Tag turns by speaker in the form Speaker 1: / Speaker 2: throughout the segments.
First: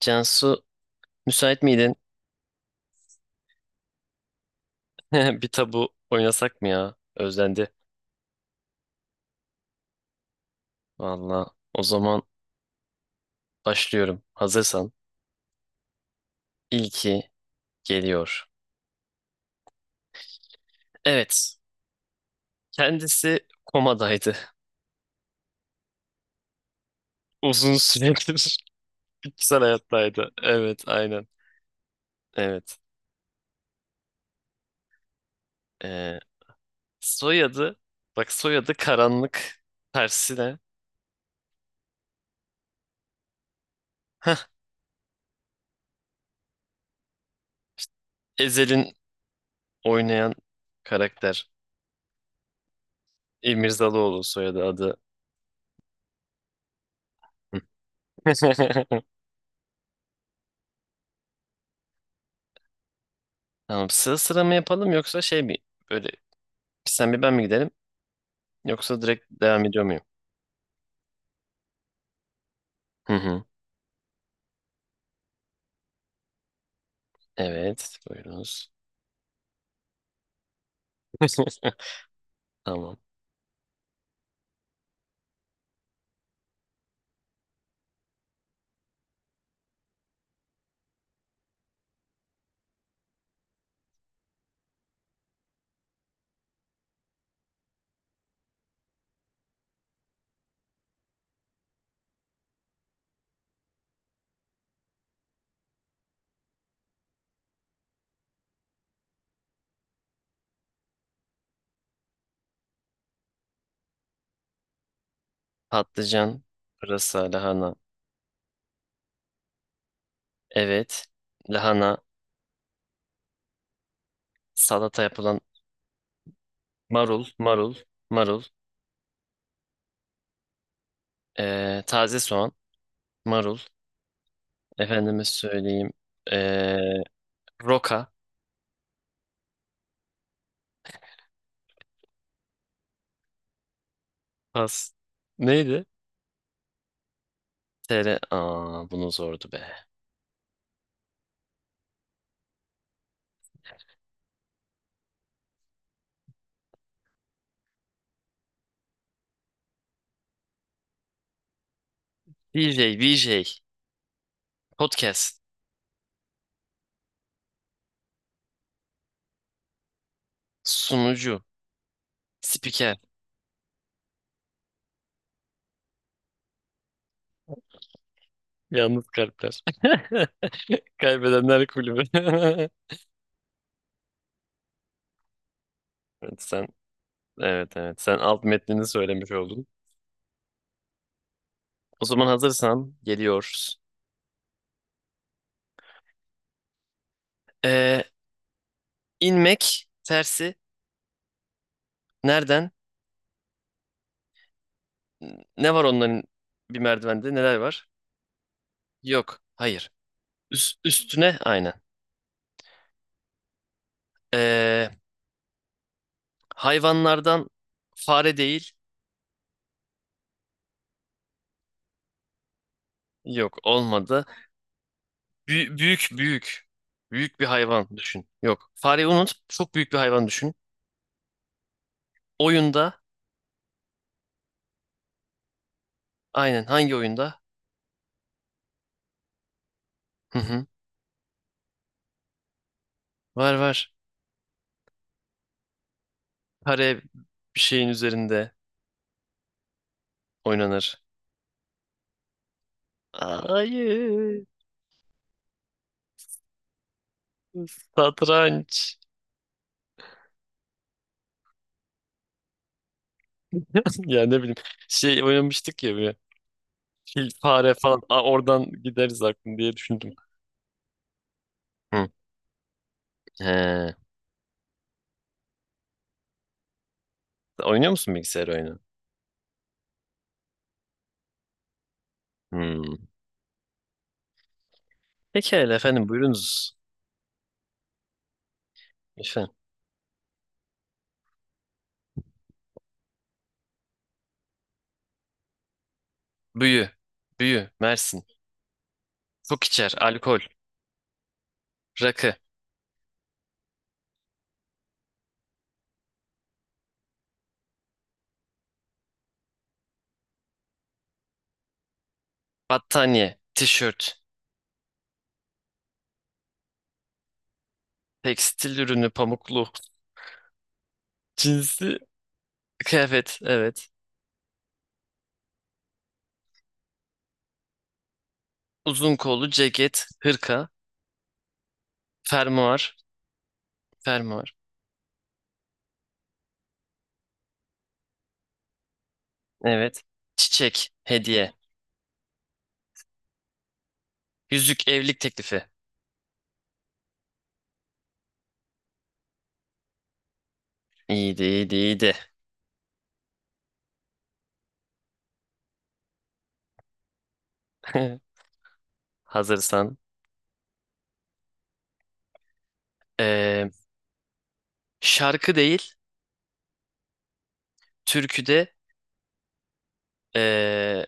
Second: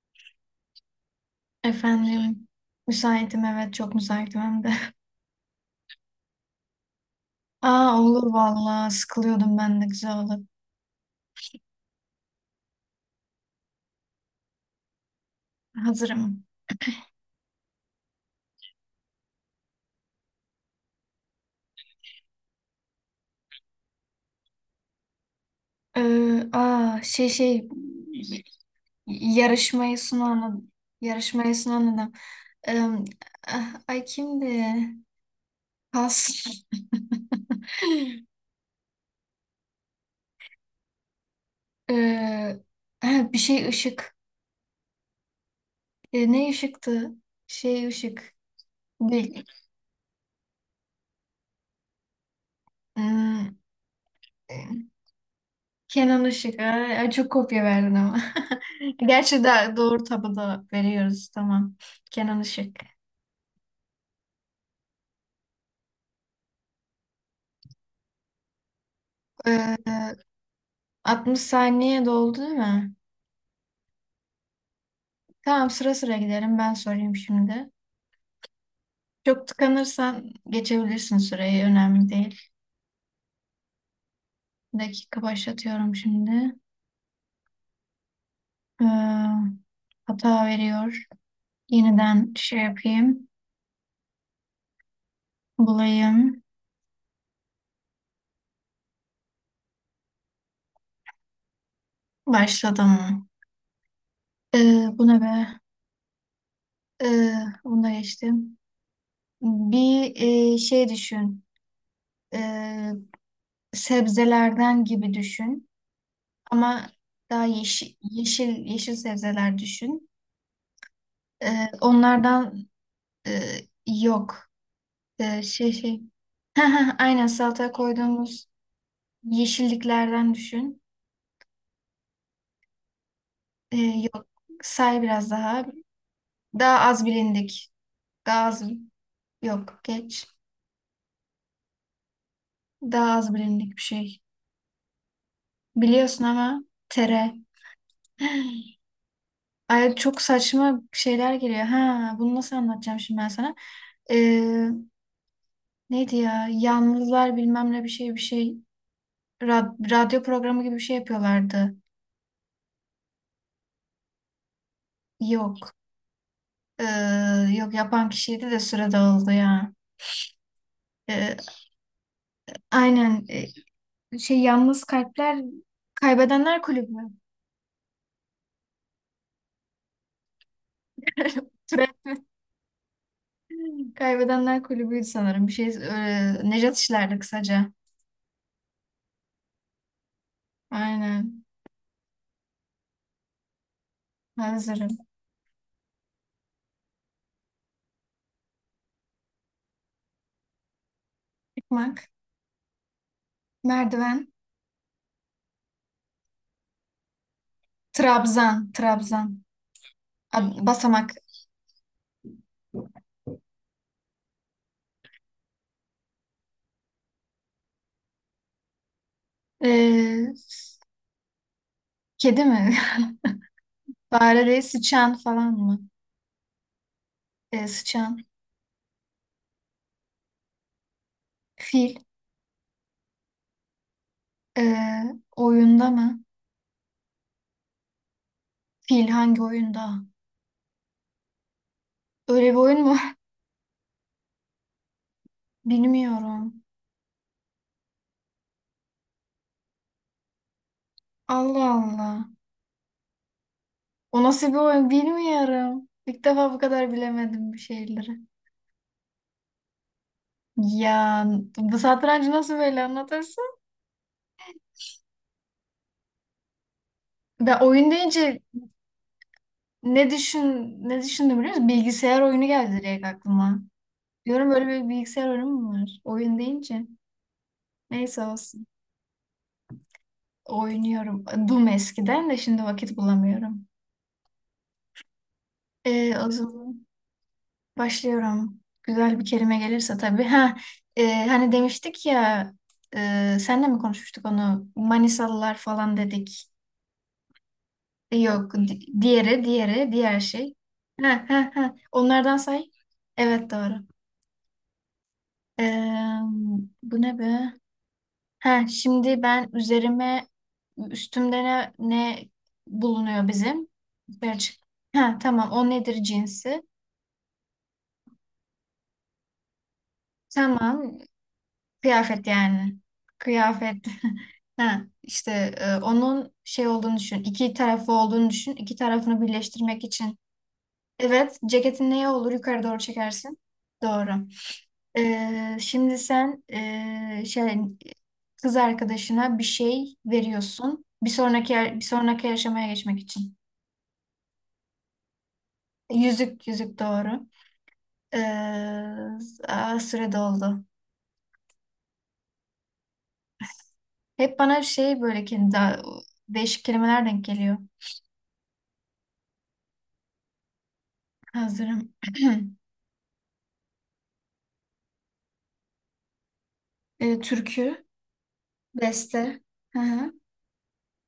Speaker 1: Cansu, müsait miydin?
Speaker 2: Efendim, müsaitim evet çok müsaitim hem de.
Speaker 1: Bir tabu oynasak mı ya? Özlendi.
Speaker 2: Aa olur vallahi sıkılıyordum ben de güzel olur.
Speaker 1: Valla, o zaman başlıyorum. Hazırsan.
Speaker 2: Hazırım.
Speaker 1: İlki geliyor. Evet. Kendisi komadaydı.
Speaker 2: Aa şey şey
Speaker 1: Uzun süredir bitkisel
Speaker 2: yarışmayı
Speaker 1: hayattaydı.
Speaker 2: sunan ad-
Speaker 1: Evet, aynen.
Speaker 2: yarışmayı sunan adam.
Speaker 1: Evet.
Speaker 2: Ee, Ay kimdi?
Speaker 1: Ee,
Speaker 2: Pas.
Speaker 1: Soyadı. Bak, soyadı karanlık. Tersine.
Speaker 2: Ee, ha, Bir şey ışık.
Speaker 1: Hah,
Speaker 2: Ne ışıktı? Şey ışık.
Speaker 1: Ezel'in
Speaker 2: Değil.
Speaker 1: oynayan karakter.
Speaker 2: Hmm,
Speaker 1: İmirzalıoğlu soyadı adı.
Speaker 2: Kenan Işık. Ay, ay, çok kopya verdin ama. Gerçi de doğru tabada veriyoruz. Tamam. Kenan Işık.
Speaker 1: Tamam, sıra sıra mı yapalım yoksa şey mi? Böyle, sen bir ben mi gidelim? Yoksa direkt devam
Speaker 2: Ee,
Speaker 1: ediyor muyum?
Speaker 2: 60 saniye doldu değil mi?
Speaker 1: Hı hı.
Speaker 2: Tamam sıra sıra gidelim. Ben sorayım şimdi.
Speaker 1: Evet, buyurunuz.
Speaker 2: Çok tıkanırsan geçebilirsin süreyi. Önemli değil.
Speaker 1: Tamam.
Speaker 2: Bir dakika başlatıyorum şimdi. Ee, Hata veriyor. Yeniden şey yapayım. Bulayım. Başladım. Bu ne be? Ee, Bunu da geçtim. Bir şey düşün. E, Sebzelerden gibi düşün.
Speaker 1: Patlıcan,
Speaker 2: Ama
Speaker 1: pırasa,
Speaker 2: daha
Speaker 1: lahana.
Speaker 2: yeşil yeşil sebzeler düşün.
Speaker 1: Evet. Lahana,
Speaker 2: Onlardan e, yok.
Speaker 1: salata yapılan
Speaker 2: E, şey şey. Aynen
Speaker 1: marul,
Speaker 2: salata
Speaker 1: marul,
Speaker 2: koyduğumuz
Speaker 1: marul.
Speaker 2: yeşilliklerden düşün.
Speaker 1: Taze soğan, marul.
Speaker 2: Yok. Say
Speaker 1: Efendime
Speaker 2: biraz daha.
Speaker 1: söyleyeyim. Ee,
Speaker 2: Daha az bilindik.
Speaker 1: roka,
Speaker 2: Daha az yok. Geç. Daha az bilindik bir şey.
Speaker 1: pas. Neydi?
Speaker 2: Biliyorsun ama tere.
Speaker 1: TR. Aa, bunu zordu be.
Speaker 2: Ay çok saçma şeyler geliyor. Ha, bunu nasıl anlatacağım şimdi ben sana? Ee, Neydi ya? Yalnızlar bilmem ne bir şey bir şey. Radyo programı gibi bir şey yapıyorlardı.
Speaker 1: DJ, VJ, podcast,
Speaker 2: Yok. Ee, Yok yapan kişiydi de süre dağıldı ya. Ee,
Speaker 1: sunucu, spiker.
Speaker 2: aynen. Yalnız Kalpler Kaybedenler Kulübü.
Speaker 1: Yalnız kalpler. Kaybedenler
Speaker 2: Türe-
Speaker 1: kulübü.
Speaker 2: Kaybedenler Kulübü'ydü sanırım. Bir şey
Speaker 1: Evet sen,
Speaker 2: Nejat işlerdi kısaca.
Speaker 1: evet sen alt metnini söylemiş oldun.
Speaker 2: Aynen.
Speaker 1: O zaman hazırsan geliyoruz.
Speaker 2: Hazırım.
Speaker 1: Ee, inmek tersi
Speaker 2: Çıkmak.
Speaker 1: nereden?
Speaker 2: Merdiven.
Speaker 1: Ne var onların, bir merdivende neler var? Yok.
Speaker 2: Trabzan.
Speaker 1: Hayır. Üst,
Speaker 2: Basamak.
Speaker 1: üstüne aynen. Ee, hayvanlardan fare değil.
Speaker 2: Ee, s- Kedi mi?
Speaker 1: Yok, olmadı.
Speaker 2: Fare değil, sıçan falan mı?
Speaker 1: Büyük büyük. Büyük bir hayvan
Speaker 2: Sıçan.
Speaker 1: düşün. Yok. Fareyi unut. Çok büyük bir hayvan düşün.
Speaker 2: Fil.
Speaker 1: Oyunda.
Speaker 2: Ee, Oyunda mı?
Speaker 1: Aynen, hangi oyunda?
Speaker 2: Fil hangi oyunda?
Speaker 1: Hı hı.
Speaker 2: Öyle bir oyun mu?
Speaker 1: Var var.
Speaker 2: Bilmiyorum.
Speaker 1: Kare bir şeyin üzerinde oynanır.
Speaker 2: Allah Allah. O
Speaker 1: Hayır.
Speaker 2: nasıl bir oyun bilmiyorum. İlk defa bu kadar bilemedim bir şeyleri.
Speaker 1: Satranç.
Speaker 2: Ya bu satrancı nasıl böyle anlatırsın?
Speaker 1: Ya ne bileyim. Şey oynamıştık ya böyle. Fil,
Speaker 2: Ben
Speaker 1: fare
Speaker 2: oyun
Speaker 1: falan. Aa,
Speaker 2: deyince
Speaker 1: oradan gideriz aklım diye düşündüm.
Speaker 2: ne düşündüm biliyor musun?
Speaker 1: Hı.
Speaker 2: Bilgisayar oyunu geldi direkt aklıma.
Speaker 1: He.
Speaker 2: Diyorum böyle bir bilgisayar oyunu mu var? Oyun deyince.
Speaker 1: Oynuyor musun
Speaker 2: Neyse
Speaker 1: bilgisayar
Speaker 2: olsun.
Speaker 1: oyunu?
Speaker 2: Oynuyorum. Doom eskiden de şimdi vakit
Speaker 1: Hmm.
Speaker 2: bulamıyorum.
Speaker 1: Pekala efendim,
Speaker 2: O
Speaker 1: buyurunuz.
Speaker 2: zaman başlıyorum. Güzel bir
Speaker 1: Efendim.
Speaker 2: kelime gelirse tabii. Ha, hani demiştik ya senle mi konuşmuştuk onu? Manisalılar falan dedik.
Speaker 1: Büyü. Büyü. Mersin.
Speaker 2: Yok. Diğeri,
Speaker 1: Çok içer.
Speaker 2: diğeri, diğer
Speaker 1: Alkol.
Speaker 2: şey. Ha, ha, ha.
Speaker 1: Rakı.
Speaker 2: Onlardan say. Evet doğru. Ee, Bu ne be? Ha, şimdi ben üzerime. Ne bulunuyor
Speaker 1: Battaniye.
Speaker 2: bizim?
Speaker 1: Tişört.
Speaker 2: Yukarı çık. Ha, tamam o nedir cinsi?
Speaker 1: Tekstil ürünü, pamuklu.
Speaker 2: Tamam
Speaker 1: Cinsi
Speaker 2: kıyafet yani.
Speaker 1: kıyafet.
Speaker 2: Kıyafet.
Speaker 1: Evet.
Speaker 2: Ha, işte onun şey olduğunu düşün. İki tarafı olduğunu düşün. İki
Speaker 1: Uzun
Speaker 2: tarafını
Speaker 1: kollu
Speaker 2: birleştirmek
Speaker 1: ceket,
Speaker 2: için.
Speaker 1: hırka,
Speaker 2: Evet ceketin neye olur? Yukarı doğru
Speaker 1: fermuar,
Speaker 2: çekersin. Doğru.
Speaker 1: fermuar.
Speaker 2: Şimdi sen şey kız arkadaşına bir şey
Speaker 1: Evet.
Speaker 2: veriyorsun.
Speaker 1: Çiçek, hediye.
Speaker 2: Bir sonraki aşamaya geçmek için.
Speaker 1: Yüzük, evlilik teklifi.
Speaker 2: Yüzük doğru. Ee, Süre doldu.
Speaker 1: İyiydi, iyiydi, iyiydi.
Speaker 2: Hep bana şey böyle kendi değişik kelimeler denk geliyor.
Speaker 1: Hazırsan.
Speaker 2: Hazırım.
Speaker 1: Ee, şarkı değil,
Speaker 2: Türkü,
Speaker 1: türkü de
Speaker 2: beste, hı hı.
Speaker 1: ee,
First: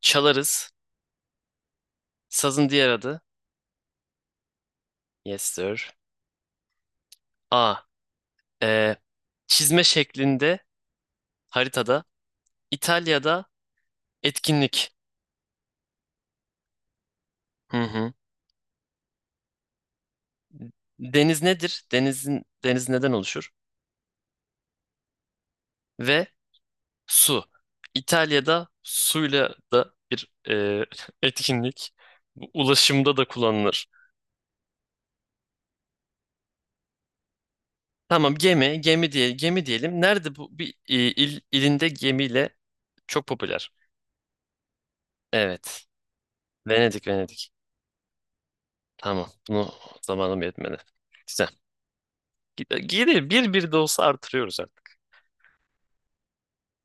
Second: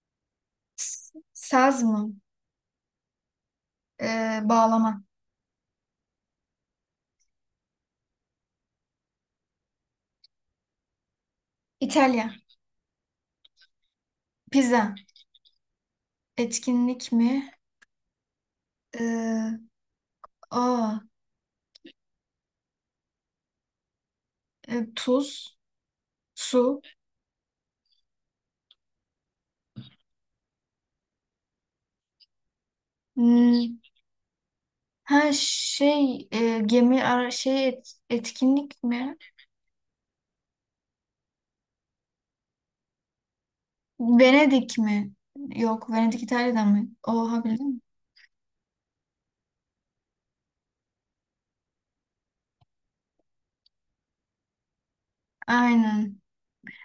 Speaker 1: çalarız.
Speaker 2: Saz mı?
Speaker 1: Sazın diğer adı.
Speaker 2: Bağlama.
Speaker 1: Yes sir. A. ee, çizme şeklinde haritada.
Speaker 2: İtalya,
Speaker 1: İtalya'da etkinlik.
Speaker 2: pizza, etkinlik mi?
Speaker 1: Hı hı.
Speaker 2: Ee, aa,
Speaker 1: Deniz nedir? Denizin, deniz neden oluşur?
Speaker 2: Tuz,
Speaker 1: Ve
Speaker 2: su.
Speaker 1: su. İtalya'da suyla da bir etkinlik. Bu ulaşımda da
Speaker 2: Hmm,
Speaker 1: kullanılır.
Speaker 2: Ha şey gemi
Speaker 1: Tamam, gemi,
Speaker 2: etkinlik
Speaker 1: gemi
Speaker 2: mi?
Speaker 1: diye gemi diyelim. Nerede bu bir il, ilinde gemiyle çok popüler.
Speaker 2: Venedik mi?
Speaker 1: Evet.
Speaker 2: Yok, Venedik İtalya'dan mı?
Speaker 1: Venedik,
Speaker 2: Oha
Speaker 1: Venedik.
Speaker 2: bildim.
Speaker 1: Tamam. Bunu zamanım yetmedi. Güzel. Geri bir bir de olsa artırıyoruz artık.
Speaker 2: Aynen.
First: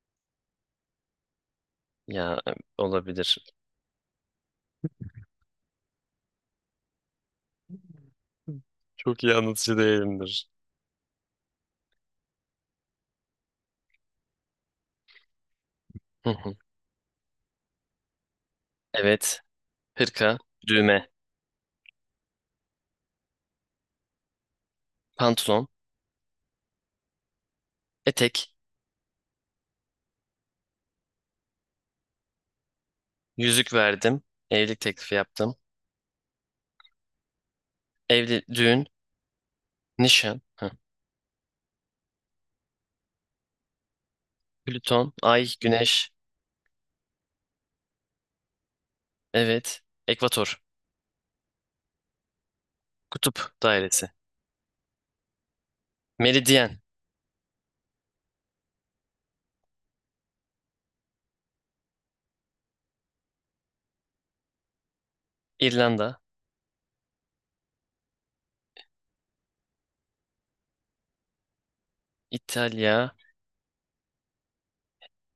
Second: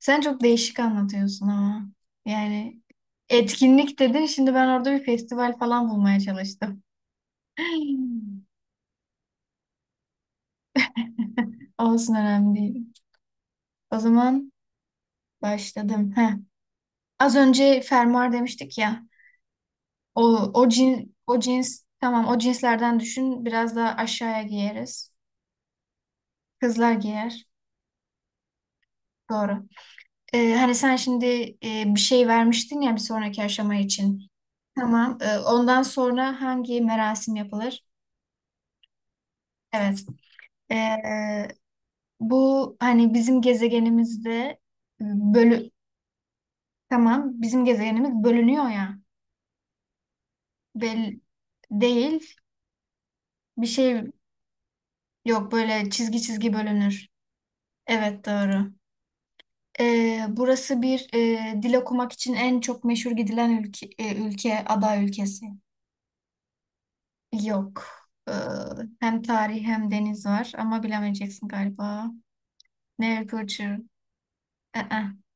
Speaker 2: Sen çok değişik anlatıyorsun ama.
Speaker 1: Ya
Speaker 2: Yani
Speaker 1: olabilir.
Speaker 2: etkinlik dedin. Şimdi ben orada bir festival falan bulmaya çalıştım.
Speaker 1: Çok iyi anlatıcı değilimdir.
Speaker 2: Olsun önemli değil. O zaman başladım.
Speaker 1: Hı
Speaker 2: Heh.
Speaker 1: hı.
Speaker 2: Az önce fermuar demiştik ya.
Speaker 1: Evet.
Speaker 2: O,
Speaker 1: Hırka, düğme,
Speaker 2: O cins tamam o cinslerden düşün. Biraz daha aşağıya giyeriz.
Speaker 1: pantolon,
Speaker 2: Kızlar giyer.
Speaker 1: etek.
Speaker 2: Doğru. Hani sen şimdi bir şey vermiştin ya bir sonraki
Speaker 1: Yüzük
Speaker 2: aşama için.
Speaker 1: verdim. Evlilik teklifi
Speaker 2: Tamam.
Speaker 1: yaptım.
Speaker 2: Ondan sonra hangi merasim yapılır?
Speaker 1: Evli, düğün,
Speaker 2: Evet.
Speaker 1: nişan, hı.
Speaker 2: Ee, Bu hani bizim gezegenimizde
Speaker 1: Plüton, ay,
Speaker 2: bölü
Speaker 1: güneş,
Speaker 2: tamam bizim gezegenimiz bölünüyor ya
Speaker 1: evet, ekvator,
Speaker 2: bel değil
Speaker 1: kutup
Speaker 2: bir
Speaker 1: dairesi,
Speaker 2: şey yok böyle çizgi çizgi
Speaker 1: meridyen,
Speaker 2: bölünür. Evet doğru. Burası bir dil okumak için en çok meşhur gidilen ülke, ülke aday ülkesi.
Speaker 1: İrlanda,
Speaker 2: Yok. Ee, Hem tarih hem deniz var ama bilemeyeceksin galiba.
Speaker 1: İtalya,
Speaker 2: Mercury. Ee,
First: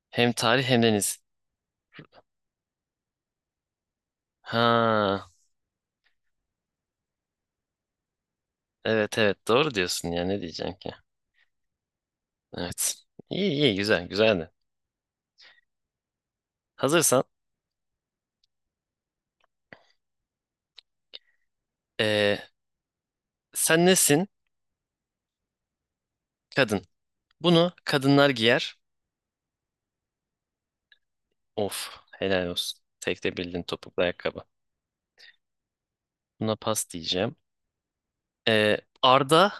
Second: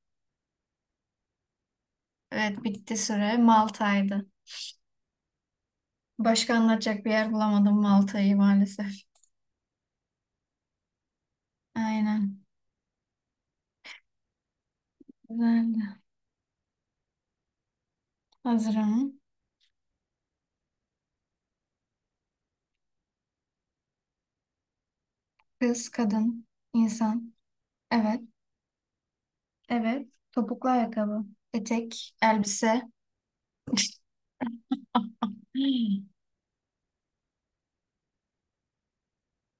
Speaker 1: hem tarih hem deniz.
Speaker 2: evet bitti süre. Malta'ydı.
Speaker 1: Ha,
Speaker 2: Başka anlatacak bir yer bulamadım Malta'yı maalesef.
Speaker 1: evet doğru diyorsun ya, ne diyeceğim ki?
Speaker 2: Aynen.
Speaker 1: Evet. İyi iyi, güzel güzeldi.
Speaker 2: Güzeldi.
Speaker 1: Hazırsan
Speaker 2: Hazırım.
Speaker 1: eee, sen nesin?
Speaker 2: Kız, kadın,
Speaker 1: Kadın.
Speaker 2: insan.
Speaker 1: Bunu
Speaker 2: Evet.
Speaker 1: kadınlar giyer.
Speaker 2: Evet. Topuklu ayakkabı.
Speaker 1: Of,
Speaker 2: Etek,
Speaker 1: helal olsun.
Speaker 2: elbise.
Speaker 1: Tek de bildin, topuklu ayakkabı. Buna pas diyeceğim. Arda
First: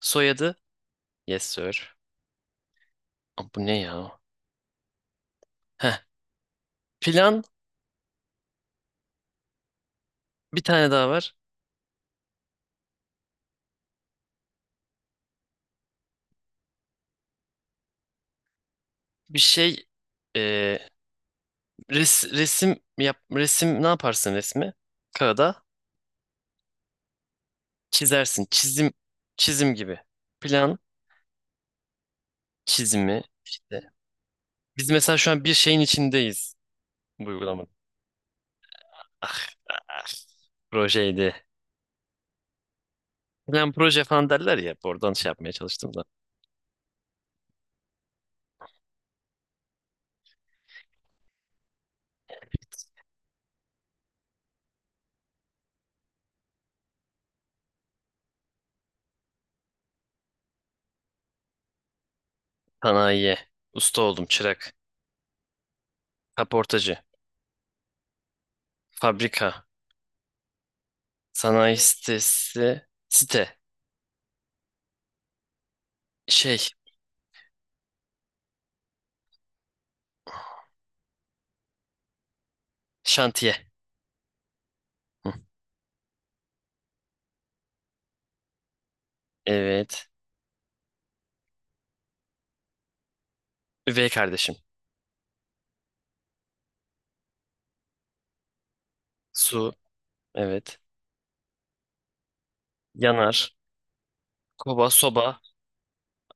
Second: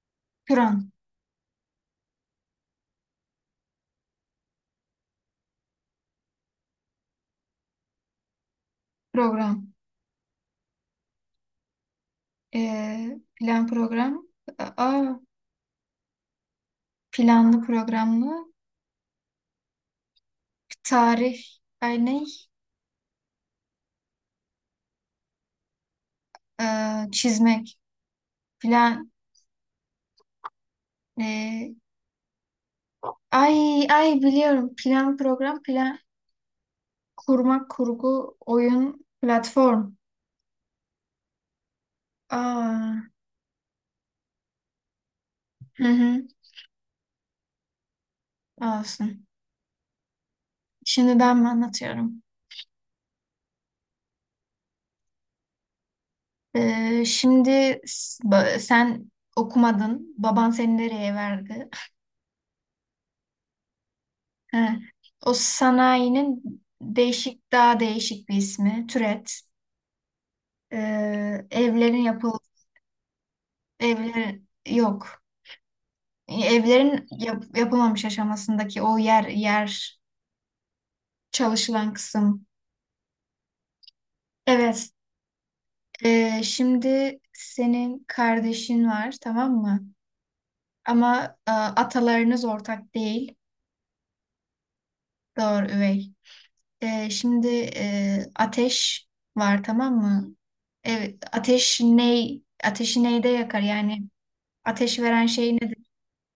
Speaker 1: soyadı.
Speaker 2: Plan,
Speaker 1: Yes sir. Aa, bu ne ya? Heh. Plan,
Speaker 2: program.
Speaker 1: bir tane daha var.
Speaker 2: Plan program. Aa, planlı programlı.
Speaker 1: Bir şey e,
Speaker 2: Tarih. Ay ne?
Speaker 1: resim yap, resim ne yaparsın resmi? Kağıda
Speaker 2: Çizmek.
Speaker 1: çizersin. Çizim,
Speaker 2: Plan.
Speaker 1: çizim gibi. Plan
Speaker 2: ee,
Speaker 1: çizimi
Speaker 2: Ay
Speaker 1: işte.
Speaker 2: ay biliyorum.
Speaker 1: Biz mesela
Speaker 2: Plan
Speaker 1: şu an bir
Speaker 2: program.
Speaker 1: şeyin
Speaker 2: Plan
Speaker 1: içindeyiz, bu
Speaker 2: kurmak
Speaker 1: uygulamanın.
Speaker 2: kurgu oyun
Speaker 1: Ah,
Speaker 2: platform.
Speaker 1: ah, projeydi.
Speaker 2: Aa,
Speaker 1: Plan proje falan derler ya. Oradan şey yapmaya
Speaker 2: hı
Speaker 1: çalıştım da.
Speaker 2: hı, olsun. Şimdiden mi anlatıyorum? Sen okumadın. Baban seni nereye verdi?
Speaker 1: Sanayiye. Usta oldum,
Speaker 2: He.
Speaker 1: çırak.
Speaker 2: O sanayinin
Speaker 1: Kaportacı.
Speaker 2: değişik, daha değişik bir ismi. Türet.
Speaker 1: Fabrika.
Speaker 2: Ee,
Speaker 1: Sanayi
Speaker 2: evlerin yapıl
Speaker 1: sitesi. Site.
Speaker 2: Evler yok.
Speaker 1: Şey.
Speaker 2: Yapılmamış aşamasındaki o yer çalışılan kısım.
Speaker 1: Şantiye.
Speaker 2: Evet.
Speaker 1: Hı.
Speaker 2: Şimdi senin kardeşin var, tamam mı?
Speaker 1: Evet.
Speaker 2: Ama atalarınız ortak değil.
Speaker 1: Üvey kardeşim.
Speaker 2: Doğru üvey. Şimdi ateş var
Speaker 1: Su.
Speaker 2: tamam mı?
Speaker 1: Evet.
Speaker 2: Evet, ateş ney? Ateşi neyde
Speaker 1: Yanar.
Speaker 2: yakar? Yani
Speaker 1: Kova,
Speaker 2: ateş veren
Speaker 1: soba,
Speaker 2: şey nedir?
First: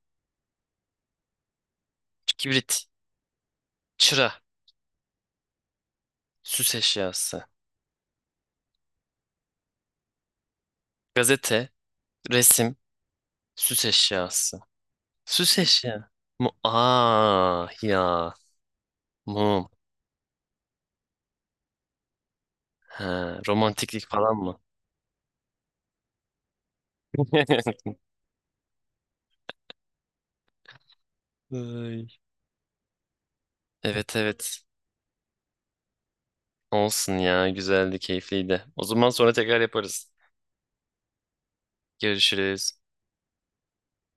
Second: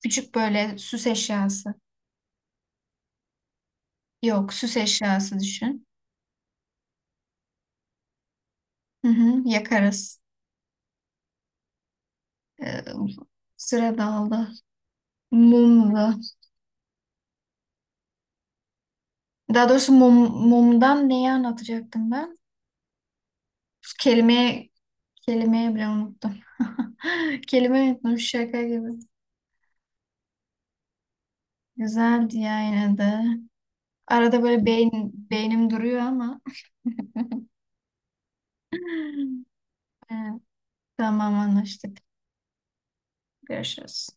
Speaker 2: Küçük böyle süs eşyası.
Speaker 1: kibrit, çıra,
Speaker 2: Yok, süs eşyası düşün.
Speaker 1: süs eşyası.
Speaker 2: Hı hı, yakarız.
Speaker 1: Gazete,
Speaker 2: E,
Speaker 1: resim, süs
Speaker 2: Sıra dağıldı.
Speaker 1: eşyası. Süs eşya.
Speaker 2: Mumlu.
Speaker 1: Mu aa ya. Mum.
Speaker 2: Daha doğrusu mumdan neyi anlatacaktım ben?
Speaker 1: Ha, romantiklik falan mı?
Speaker 2: Kelime, Kelimeyi bile unuttum. Kelime unuttum şaka gibi.
Speaker 1: Ay.
Speaker 2: Güzeldi ya yine de.
Speaker 1: Evet,
Speaker 2: Arada
Speaker 1: evet.
Speaker 2: böyle beynim duruyor ama.
Speaker 1: Olsun ya. Güzeldi, keyifliydi. O zaman sonra tekrar yaparız.
Speaker 2: Evet, tamam anlaştık.
Speaker 1: Görüşürüz.
Speaker 2: Görüşürüz.